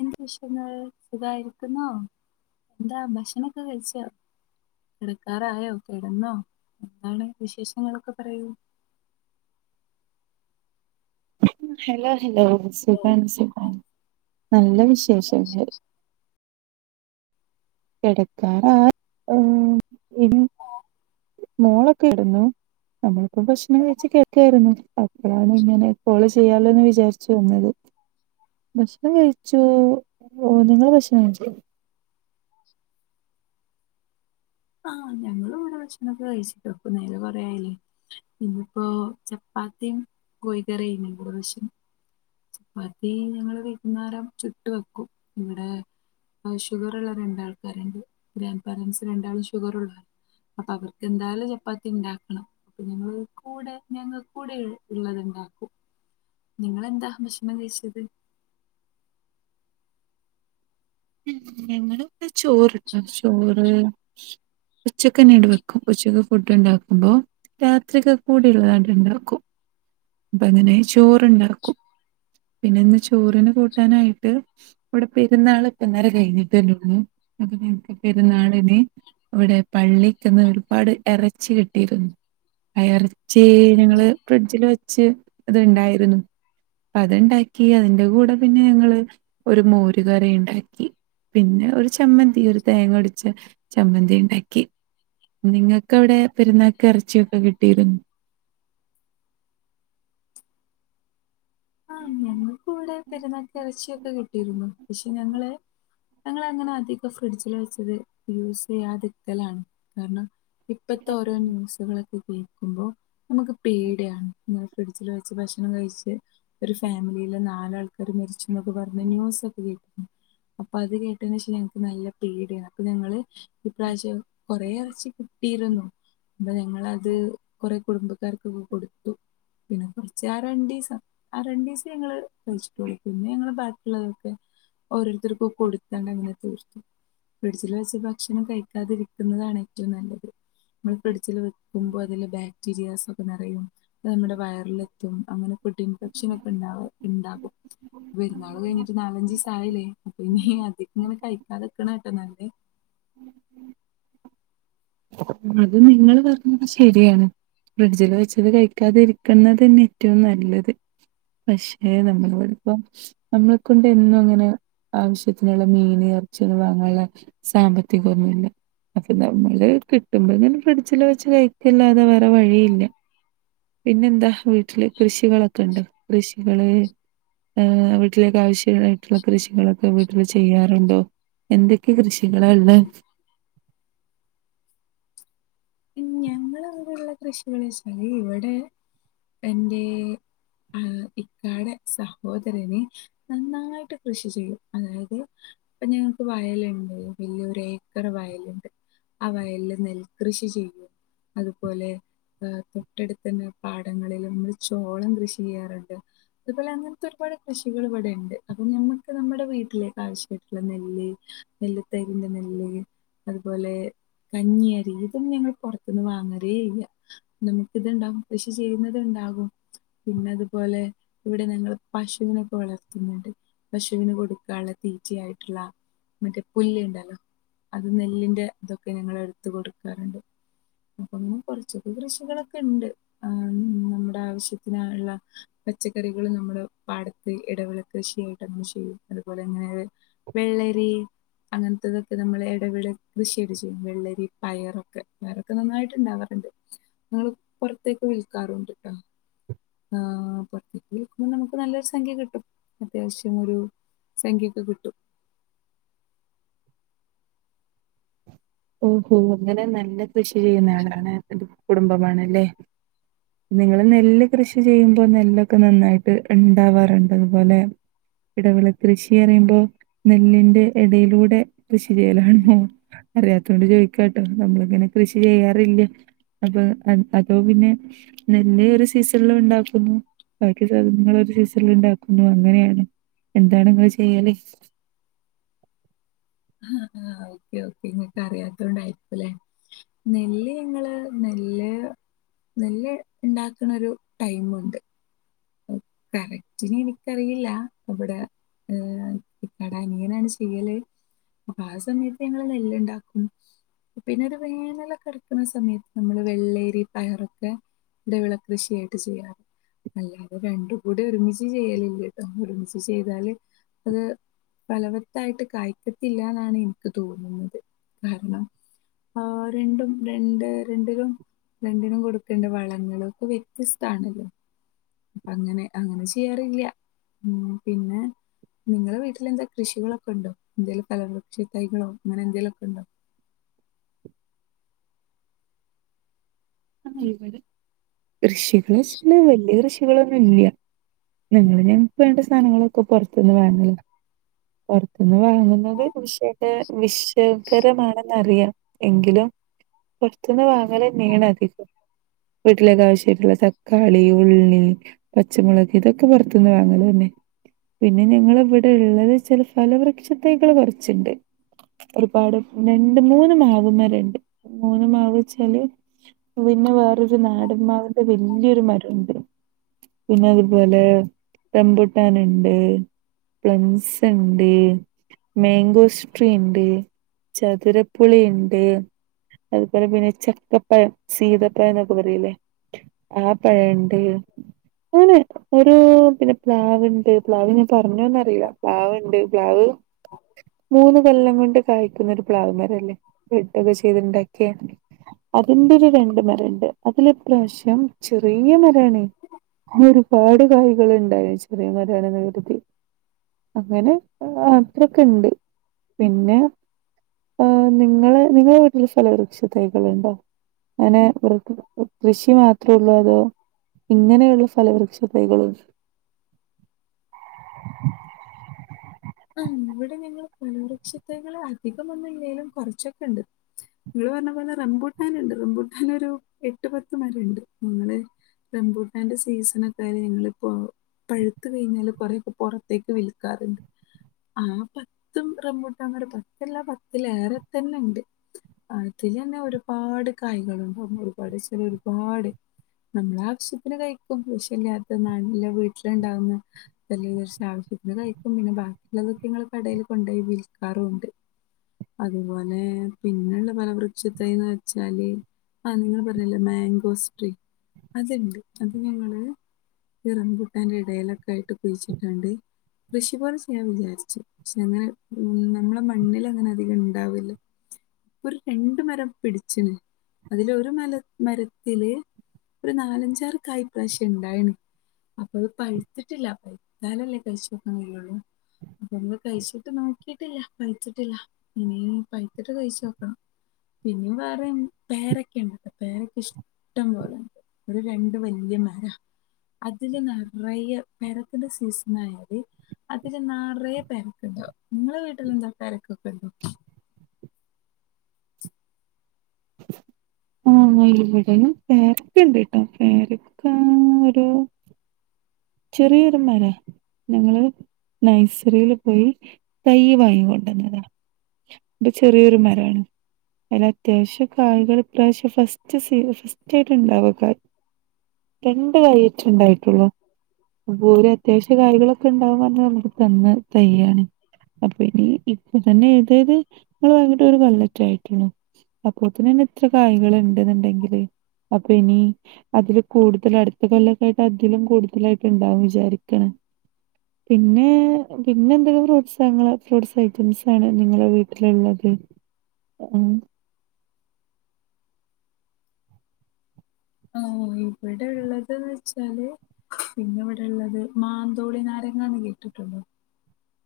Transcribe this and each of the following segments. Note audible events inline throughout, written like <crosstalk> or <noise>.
എന്ത് വിഷയങ്ങള് സുഖായിരിക്കുന്നോ? എന്താ ഭക്ഷണൊക്കെ കഴിച്ചോ? കിടക്കാറായോ കെടന്നോ? എന്താണ് വിശേഷങ്ങളൊക്കെ പറയു ഹലോ ഹലോ സുഖാണ് സുഖാ നല്ല വിശേ ശരി ശരി ശരി കിടക്കാറാ ഇ ഇൽ മോളൊക്കെ കെടുന്നു നമ്മൾ ഇപ്പൊ ഭക്ഷണം കഴിച്ച് കിടക്കായിരുന്നു <unintelligible> അപ്പോഴാണ് ഇങ്ങനെ കോള് ചെയ്യാലോ എന്ന് വിചാരിച്ചു വന്നത് ഭക്ഷണം കഴിച്ചു ഓ നിങ്ങള് ഭക്ഷണം കഴിച്ചോ? <inaudible> ആഹ ഞങ്ങള് ഇവിടെ ഭക്ഷണൊക്കെ കഴിച്ചിട്ടോ ഇപ്പൊ നേരം കൊറേ ആയില്ലേ പിന്ന ഇപ്പോ ചപ്പാത്തിയും കോഴിക്കറിയും ഇവിടെ ഭക്ഷ ചപ്പാത്തി ഞങ്ങൾ വൈകുന്നേരം ചുട്ടു വെക്കും ഇവിടെ ഷുഗർ ഉള്ള രണ്ടാൾക്കാരുണ്ട് ഗ്രാൻഡ് പാരന്റ്സ് രണ്ടാളും ഷുഗറുള്ളവർ അപ്പൊ അവർക്ക് എന്തായാലും ചപ്പാത്തി ഉണ്ടാക്കണം അപ്പൊ ഞങ്ങൾ കൂടെ ഞങ്ങൾക്കൂടെ ഉള്ളത്ണ്ടാക്കും നിങ്ങെക്കെന്താ ഭക്ഷണം കഴിച്ചത് ഞങ്ങളുപ്പ ചോറുണ്ടാവും, ചോറ് ഉച്ചക്കങ്ങനെ വെക്കും. ഉച്ചക്ക് ഫുഡ് ഉണ്ടാക്കുമ്പോ രാത്രിക്ക കൂടി ഉള്ളതായിട്ടുണ്ടാക്കും. അപ്പ അങ്ങനെ. ചോറുണ്ടാക്കും. പിന്നെ ഇന്ന് ചോറിന് കൂട്ടാനായിട്ട് ഇവിടെ പെരുന്നാള് <unintelligible> കഴിഞ്ഞിട്ടന്നള്ളു അപ്പൊ ഞങ്ങക്ക് പെരുന്നാളിന് ഇവിടെ പള്ളിക്കന്ന് ഒരുപാട് ഇറച്ചി കിട്ടിയിരുന്നു. ആ ഇറച്ചി ഞങ്ങള് ഫ്രിഡ്ജിൽ വെച്ച് ഇത്ണ്ടായിരുന്നു. അത്ണ്ടാക്കി അതിന്റെ കൂടെ പിന്നെ ഞങ്ങള് ഒരു മോരുകറി ഉണ്ടാക്കി. പിന്നെ ഒരു ചമ്മന്തി ഒരു തേങ്ങ ഒടിച്ച് ചമ്മന്തി ഇണ്ടാക്കി. നിങ്ങൾക്ക് അവിടെ പെരുന്നാക്ക് ഇറച്ചിയൊക്കെ കിട്ടിയിരുന്നു. ആഹ് ഞങ്ങക്ക് ഇവിടെ പെരുന്നാൾക്ക് ഇറച്ചിയൊക്കെ കിട്ടിയിരുന്നു. പക്ഷെ ഞങ്ങള് ഞങ്ങള അങ്ങനെ അധികം ഫ്രിഡ്ജില് വെച്ചത് യൂസ് ചെയ്യാതിരിക്കലാണ്. കാരണം, ഇപ്പത്തെ ഓരോ ന്യൂസുകളൊക്കെ യിലെ ക്കുമ്പോ. നമുക്ക് പേടിയാണ്. ങ്ങെ ഫ്രിഡ്ജിൽ വെച്ച് ഭക്ഷണം കഴിച്ച്. ഒരു ഫാമിലിയിലെ നാല് ആൾക്കാർ മരിച്ചു. എന്നൊക്കെ പറഞ്ഞു ന്യൂസൊക്കെ കേട്ടിരിക്കണു. അപ്പൊ അത് കേട്ട <unintelligible> ഞങ്ങക്ക് നല്ല പേടിയ അപ്പൊ ഞങ്ങള് ഈ പ്രാവശ്യം കൊറെ ഇറച്ചി കിട്ടിയിരുന്നു. അപ്പ ഞങ്ങളത് കുറെ. കുടുംബക്കാർക്കൊക്കെ കൊടുത്തു പിന്നെ കുറച്ച് ആ രണ്ടിസ ആ രണ്ടിസം ഞങ്ങള് കഴിച്ചിട്ടുള്ളു. പിന്നെ ഞങ്ങള് ബാക്കിയുള്ളതൊക്കെ ഓരോരുത്തർക്കും കൊടുത്താണ്ട് അങ്ങനെ തീർത്തു. ഫ്രഡ്ജിൽ വെച്ച് ഭക്ഷണം കഴിക്കാതിരിക്കുന്നതാണ് ഏറ്റവും നല്ലത്. നമ്മള് ഫ്രഡ്ജില് വെക്കുമ്പോൾ അതില് ബാക്ടീരിയാസ്. ഇപ്പൊ നിറയും. നമ്മുടെ വയറില്. അങ്ങനെ <unintelligible> ഉണ്ടാവ ഉണ്ടാകും. പെരുന്നാൾ കഴിഞ്ഞിട്ട് നാലഞ്ച് ദിവസായില്ലേ. അപ്പൊ ഇനി അത് ഇങ്ങനെ കഴിക്കാതെക്കണട്ടെ നല്ലേ. അത് നിങ്ങൾ പറഞ്ഞത് ശരിയാണ്. ഫ്രിഡ്ജില് വെച്ചത് കഴിക്കാതിരിക്കുന്നത് തന്നെ ഏറ്റവും നല്ലത്. പക്ഷെ നമ്മൾപ്പ നമ്മളെ കൊണ്ട് എന്നും അങ്ങനെ ആവശ്യത്തിനുള്ള മീൻ ഇറച്ചും വാങ്ങാനുള്ള സാമ്പത്തികമൊന്നുമില്ല. അപ്പൊ നമ്മള് കിട്ടുമ്പോ ഇങ്ങനെ ഫ്രിഡ്ജില് വെച്ച് കഴിക്കില്ലാതെ വേറെ വഴിയില്ല. പിന്നെന്താ വീട്ടില് കൃഷികളൊക്കെ ഉണ്ടാ. കൃഷികള് വീട്ടിലേക്ക് ആവശ്യായിട്ടുള്ള കൃഷികളൊക്കെ വീട്ടില് ചെയ്യാറുണ്ടോ? എന്തൊക്കെ കൃഷികളാണ് ഉള്ളെ? ഞങ്ങള് അവിടെള്ള കൃഷികള് വെച്ചാല്, ഇവിടെ എന്റെ ആ ഇക്കാടെ സഹോദരനെ നന്നായിട്ട് കൃഷി ചെയ്യും. അതായത് ഇപ്പൊ ഞങ്ങക്ക് വയലുണ്ട്. വലിയ ഒരു ഏക്കർ വയലുണ്ട്. ആ വയലില് നെൽകൃഷി ചെയ്യും. അതുപോലെ തൊട്ടടുത്തന്നെ പാടങ്ങളിൽ നമ്മള് ചോളം കൃഷി ചെയ്യാറുണ്ട്. അതുപോലെ അങ്ങനത്തെ ഒരുപാട് കൃഷികൾ ഇവിടെ ഇണ്ട്. അപ്പൊ ഞമ്മക്ക് നമ്മുടെ വീട്ടിലേ ആവശ്യമായിട്ടുള്ള നെല്ല് നെല്ല്കുത്തരിന്റെ നെല്ല് അതുപോലെ കഞ്ഞിയരി ഇതും ഞങ്ങൾ പൊറ ന്ന് വാങ്ങതേയില്ല. നമുക്ക് ഇത്ണ്ടാവും കൃഷി ചെയ്യുന്നതുണ്ടാകും. പിന്നെ അതുപോലെ ഇവിടെ ഞങ്ങൾ പശുവിനൊക്കെ വളർത്തുന്നുണ്ട്. പശുവിന് കൊടുക്കാനുള്ള തീറ്റ ആയിട്ടുള്ള മറ്റേ പുല്ല് ഇ ണ്ടല്ലോ അത്. നെല്ലിന്റെ ഇതൊക്കെ ഞങ്ങള് എടുത്തു കൊടുക്കാറുണ്ട്. <unintelligible> കുറച്ചൊക്കെ കൃഷികളൊക്കെ ഉണ്ട്. നമ്മുടെ ആവശ്യത്തിനായുള്ള പച്ചക്കറികള് നമ്മള് പാടത്ത് ഇടവിള കൃഷിയായിട്ട് നമ്മള് ചെയ്യും. അതുപോലെ ഇങ്ങനെ വെള്ളരി അങ്ങനത്തതൊക്കെ നമ്മൾ ഇടവിള കൃഷിയായിട്ട് ചെയ്യും. വെള്ളരി പയറൊക്കെ വേറെ. ക്കെ നന്നായിട്ട് ഉണ്ടാവാറുണ്ട്. നമ്മൾ പുറത്തേക്ക് വിൽക്കാറുണ്ടട്ടാ. ആഹ പുറത്തേക്ക് വിൽക്കുമ്പോൾ നമുക്ക് നല്ലൊരു സംഖ്യ കിട്ടും അത്യാവശ്യ ഒരു സംഖ്യക്കെ കിട്ടും. ഓഹോ അങ്ങനെ നല്ല കൃഷി ചെയ്യുന്ന ആളാണ്. കുടുംബമാണല്ലേ നിങ്ങള് നെല്ല് കൃഷി ചെയ്യുമ്പോ, നെല്ലൊക്കെ നന്നായിട്ട് ഇണ്ടാവാറുണ്ട്. അതുപോലെ ഇടവിള കൃഷി അറിയുമ്പോ നെല്ലിന്റെ ഇടയിലൂടെ കൃഷി ചെയ്യലാണ്. അറിയാത്തോണ്ട് ചോയ്ക്കാട്ടോ നമ്മളിങ്ങനെ കൃഷി ചെയ്യാറില്ലേ. അപ്പൊ അതോ പിന്നെ നെല്ല് ഒരു സീസണില് ഉണ്ടാ. ഹാ ഹാ ഓക്കെ ഓക്കെ ഇങ്ങക്ക് അറിയാത്തോണ്ടായിരിക്കൂല്ലേ, നെല്ല് ങ്ങള് നെല്ല് നെല്ല് ണ്ടാക്കണരു ടൈമുണ്ട്. കറക്റ്റിന് എനിക്കറിയില്ല. ഇവിടെ ഇക്കാടെ അനിയനാണ് ചെയ്യല്. അപ്പൊ ആ സമയത്ത് ഞങ്ങള് നെല്ല്ണ്ടാക്കും. പിന്നെ ഒരു വേനലെക്കെട്ക്ക്ണ സമയത്ത് നമ്മള് വെള്ളേരി പയറൊക്കെ ഇടവിള കൃഷിയായിട്ട് ചെയ്യാറ് നല്ല രണ്ടു കൂടി ഒരുമിച്ച് ചെയ്യലില്ലട്ടോ. ഒരുമിച്ച് ചെയ്താല് അത് ഫലവത്തായിട്ട് കായ്ക്കത്തില്ലാന്നാണ് ഇൻക്ക് തോന്നുന്നത്, കാരണം ആ രണ്ടും രണ്ട് രണ്ടിനും രണ്ടിനും കൊടുക്കേണ്ട വളങ്ങളൊക്കെ വ്യത്യസ്താണല്ലോ. അങ്ങനെ അങ്ങനെ ചെയ്യാറില്ല്യ. ഉം പിന്നെ നിങ്ങളെ വീട്ടില് എന്താ കൃഷികളൊക്കൊണ്ടോ? എന്തേലും ഫലവൃക്ഷ തൈകളോ അങ്ങനെ എന്തേലൊക്കെണ്ടോ? ആ ഇവിടെ. കൃഷികള്ച്ചാല് വല്യ കൃഷി ഇവടൊന്നുല്ല്യ നിങ്ങള് ഞങ്ങക്ക് വേണ്ട സാനങ്ങളൊക്കെ പൊറത്ത്ന്ന് വാങ്ങല് പൊറത്ത് ന്ന് വാങ്ങുന്നത് നിഷേ എ വിശകരമാണെന്നറിയാം എങ്കിലും പുറത്തുന്ന് വാങ്ങലന്നേണത് വീട്ടിലൊക്കെ ആവശ്യായിട്ടുള്ള തക്കാളി ഉള്ളി പച്ചമുളക് ഇതൊക്കെ പുറത്തുന്ന് വാങ്ങല് തന്നെ പിന്നെ ഞങ്ങളിവിടെ ഉള്ളത് ചില ഫലവൃക്ഷതൈകള് കൊറച്ച്ണ്ട് ഒരുപാട് രണ്ട് മൂന്ന് മാവ്മരണ്ട് മൂന്ന് മാവച്ചാല് പിന്നെ വേറൊരു നാടന്മാവിന്റെ വല്യോരു മരണ്ട് പിന്നെ അതുപോലെ റമ്പുട്ടാനുണ്ട് പ്ലംസ്ണ്ട് മേങ്കോസ്ട്രീണ്ട് ചതുരപ്പുളിയുണ്ട് അതുപോലെ പിന്നെ ചക്കപ്പഴം സീതപ്പഴം എന്നൊക്കെ പറയില്ലേ ആപ് പഴോണ്ട് അങ്ങനെ ഓരോ പിന്നെ പ്ലാവ്ണ്ട് പ്ലാവ് ഞാൻ പറഞ്ഞോന്നറിയില്ല പ്ലാവുണ്ട് പ്ലാവ് മൂന്ന് കൊല്ലം കൊണ്ട് കായ്ക്കുന്നൊരു പ്ലാവ് മരല്ലേ ബെഡൊക്കെ ചെയ്തിണ്ടാക്കിയ അതിന്റെരു രണ്ട് മരണ്ട് അതിലിപ്രാവശ്യം ചെറിയ മരാണ് അതിലൊരുപാട് കായ്കൾ ഉണ്ടായി ചെറിയ മരാണെന്ന് കരുതി അങ്ങനെ അത്രൊക്കെണ്ട് പിന്നെ നിങ്ങളെ നിങ്ങള വീട്ടിൽ ഫലവൃക്ഷ തൈകളുണ്ടോ ങ്ങനെ പുറത്ത് കൃഷി മാത്രേ ഒള്ളൂ അതോ ഇങ്ങനെയുള്ള ഫലവൃക്ഷ തൈകളുണ്ട് ആ ഇവിടെ ഞങ്ങള് പലവൃക്ഷതൈകൾ അധികമൊന്നും ഇല്ലേലും കുറച്ചൊക്കെണ്ട് നിങ്ങള്പറഞ്ഞ പോലെ റംബൂട്ടാനുണ്ട് റംബൂട്ടാനൊരു എട്ട് പത്ത് മരം ണ്ട് ങ്ങള്റംബൂട്ടാന്റെ സീസണൊക്കെയാൽ ഞങ്ങിപ്പോ പഴുത്ത കഴിഞ്ഞാല് കൊറെ പൊറത്തേക്ക് വിൽക്കാറുണ്ട് ആ പത്തും റമ്പുട്ടാമരം പത്തല്ല പത്തിലേറെത്തന്നെണ്ട് അതിലെന്നെ ഒരുപാട് കായ്കളുണ്ട് നമ്മ ഒരുപാട് ഒരുപാട് നമ്മൾ ആവശ്യത്തിന് കഴിക്കും വിശല്ലാത്ത നല്ല വീട്ടിലുണ്ടാവുന്ന <unintelligible> ആവശ്യത്തിന് കഴിക്കും പിന്നെ ബാക്കിള്ളതൊക്കെങ്ങൾ കടേൽ കൊണ്ടോയി വിൽക്കാറുണ്ട് അതുപോലെ പിന്നെള്ള പലവൃക്ഷതൈന്ന് വെച്ചാല് ആ നിങ്ങൾ പറഞ്ഞില്ലേ മാങ്കോസ് ട്രീ അത്ണ്ട് അത് ഞങ്ങള് ഈ റമ്പുട്ടാന്റെടയിലൊക്കായിട്ട് കുഴിച്ചിട്ടാണ്ട് കൃഷി പോലെ ഞാൻ വിചാരിച്ചു ക്ഷെങ്ങനെ ഉം നമ്മളെ മണ്ണിലങ്ങനെ അധികണ്ടാവല് ഒരു രണ്ട് മരം പിടിച്ചിന് അതിലൊ ഒരു മല മരത്തില് ഒരു നാലഞ്ചാറ് കായി പ്രാവശ്യണ്ടായുണു അപ്പൊ അത് പഴത്തിട്ടില്ല പഴ്ത്താലല്ലേ കഴിച്ചോക്കാൻ കഴിയുള്ളു അപ്പൊത് കഴിച്ചിട്ട് നോക്കിട്ടില്ല പറിച്ചിട്ടില്ല ഇനി പഴുത്തിട്ട് കഴിച്ച തോക്ക് പിന്നെ വേറേം പേരക്കണ്ട് പേരക്ക ഇഷ്ടം പോലെണ്ട് ഒരു രണ്ട് വല്ല്യ മര അതില് നെറയെ പേരക്കന്റെ സീസൺ ആയാല് അതില് നറയെ പേരക്കണ്ടാവും ങ്ങളെ വീട്ടിലെന്താ പേരക്കൊക്കെണ്ടോ ആ ഇല്ല ബട പേരക്കണ്ട്ട്ടോ പേരക്ക ഒരു ചെറിയൊരു മര ഞങ്ങള് നൈസറിൽ പോയി തയ്യ് വാങ്ങീങ്കോണ്ടന്നതാ ഇപ്പൊ ചെറ്യോരു മരാണ് അല്ല ത്യാവശ്യ കായ്കൾ ഇപ്രാവശ്യം ഫസ്റ്റ് സീ ഫസ്റ്റായിട്ട് ണ്ടാവകായ് രണ്ട് കാര്യായ്ട്ടാണ്ടായിട്ടുള്ളു ദൂരെ അത്യാവശ്യ കാര്യ ങ്ങളൊക്കെ ഉണ്ടാവ പറഞ്ഞ നമുക്ക് തെങ്ങ് തയ്യാണ് അപ്പിനി ഇപ്പ തന്നെ തായത് നമ്മള് വന്നിട്ട് ഒരു കൊല്ലൊക്കെ ആയിട്ടുള്ളു അപ്പോ തന്നെ എത്ര കായങ്ങൾ ണ്ടൂന്ന്ണ്ടെങ്കില് അപ്പൊ ഇനി അതില് കൂടുതൽ അടുത്ത കൊല്ലക്കായിട്ട് അതിലും കൂടുതലായിട്ട് ഉണ്ടാകും വിചാരിക്ക്ണ് പിന്നെ പിന്നെന്തൊക്കെ ഫ്രൂട്ടസങ്ങള് ഫ്രൂട്ടസ് ഐറ്റംസ് ആണ് നിങ്ങളെ വീട്ടിലുള്ളത് ഉം ഓ ഇവിട്ള്ളതന്ന് വെച്ചാല് പിന്നെ ഇവിടെള്ളത് മാന്തോളി നാരങ്ങന്ന് കേട്ടിട്ടുണ്ടോ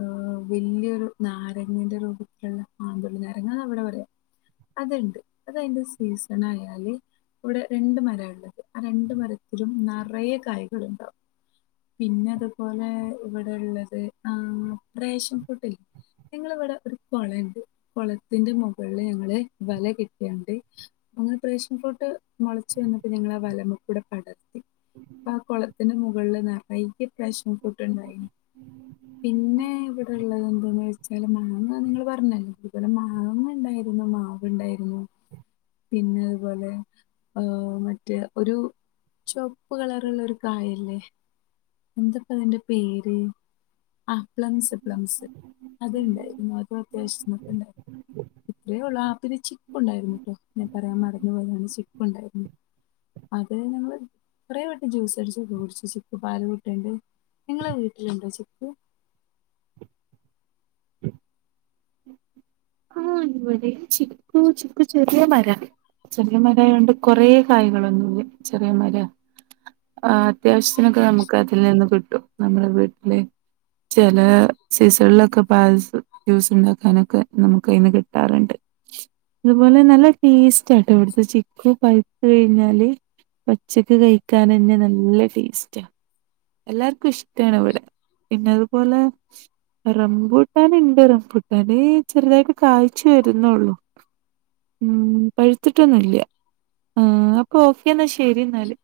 ഹ് വെല്യോരു നാരങ്ങന്റെ രൂപത്തിലുള്ള മാന്തോളി നാരങ്ങാന്നാ ഇവടെ പറയാം അത്ണ്ട് അത് അയിന്റെ സീസണായാല് ഇവിടെ രണ്ട് മരാള്ളത് ആ രണ്ട് മരത്തിലും നറയെ കായ്കളുണ്ടാവും പിന്നതുപോലെ ഇവിടള്ളത് ആ പ്രേഷൻ ഫ്രൂട്ട്ല്ലേ നിങ്ങളിവിടെ ഒരു കുളണ്ട് കുളത്തിന്റെ മുകളിൽ ഞങ്ങള് വല കെട്ടിയാണ്ട് അങ്ങനെ പ്രേഷൻ ഫ്രൂട്ട് മുൾ ച്ച് വന്നിട്ട് നിങ്ങളാ വലമകൂടെ പടത് ഇപ്പാ കൊളത്തിന്റെ മുകളില് നറ വൈറ്റ് പ്രേശം ഫ്രൂട്ടുണ്ടായിന് പിന്നെ ഇവിടള്ളതെന്തെന്ന് വെച്ചാല് മാങ്ങ അത് നിങ്ങള് പറഞ്ഞല്ലോ ഇവടെ മാവ്മ്മെണ്ടായതൊന്നും മാവ്ണ്ടായിരുന്നു പിന്നെ അതുപോലെ ഹ് മറ്റേ ഒരു ചോക് പ്പ് കളറുള്ളൊരു കായല്ലേ എന്തപ്പ അതിന്റെ പേര് ആ പ്ലംസ് പ്ലംസ് അത് ഉണ്ടായിരുന്നു അത് ഉത്യാശക്കണ്ടായി ഇത്രയേ ഉള്ള ആപ്പിന് ചിക്ക ഉണ്ടായിരുന്ന കേട്ടോ എന്നന്നെ പറയാൻ മടന്നു പോയാണ് ചക്ക് ച ഉണ്ടായിരുന്നു അത് ഞങ്ങള് കൊറെേ വീട്ടം ജ്യൂസ് അടച്ച് കുടിച്ചു ചിക്ക് പാൽ കുുട്ടുണ്ട് നിങ്ങളെ വീട്ടിലുണ്ടോ ചക്ക് <unintelligible> ചിക്കു ചുക്ക് ചെ ചെറിയ മര ചെറിയ മരായൊണ്ട് കൊറെേ കായകളൊന്നുല്ല്യ ചെറിയ മരാ ആ അത്യാവശ് ത്തിനൊക്കെ നമുക്ക് അതിൽ നിന്ന് കി ട്ടും നമ്മളെ വീട്ടില് ചെല സീസണിലൊക്കെ <unintelligible> ജ്യൂസ് ഉണ്ടാക്കാനൊക്കെ നമു ക്കൈന്ന് കിട്ടാറുണ്ട് അതുപോലെ നല്ല ടേസ്റ്റ് ആട്ടോ ഇവിടുത്തെ ചിക്കു പഴുത്ത് കഴിഞ്ഞാല് പച്ചക്ക് കഴിക്കാനെന്നെ നല്ല ടേസ്റ്റാ എല്ലാർക്കും ഇഷ്ടാണ് ഇവിടെ പിന്നെ അതുപോലെ റംപൂട്ടാന്ണ്ട് റംപൂട്ടാന് ചെറുതായി കായ്ച്ച് വരുന്നുള്ളൂ ഉം പഴുത്തിട്ടൊന്നും ല്ല്യ ആ അപ്പൊ ഓക്കെ എന്നാ ശരി ഇന്നാല്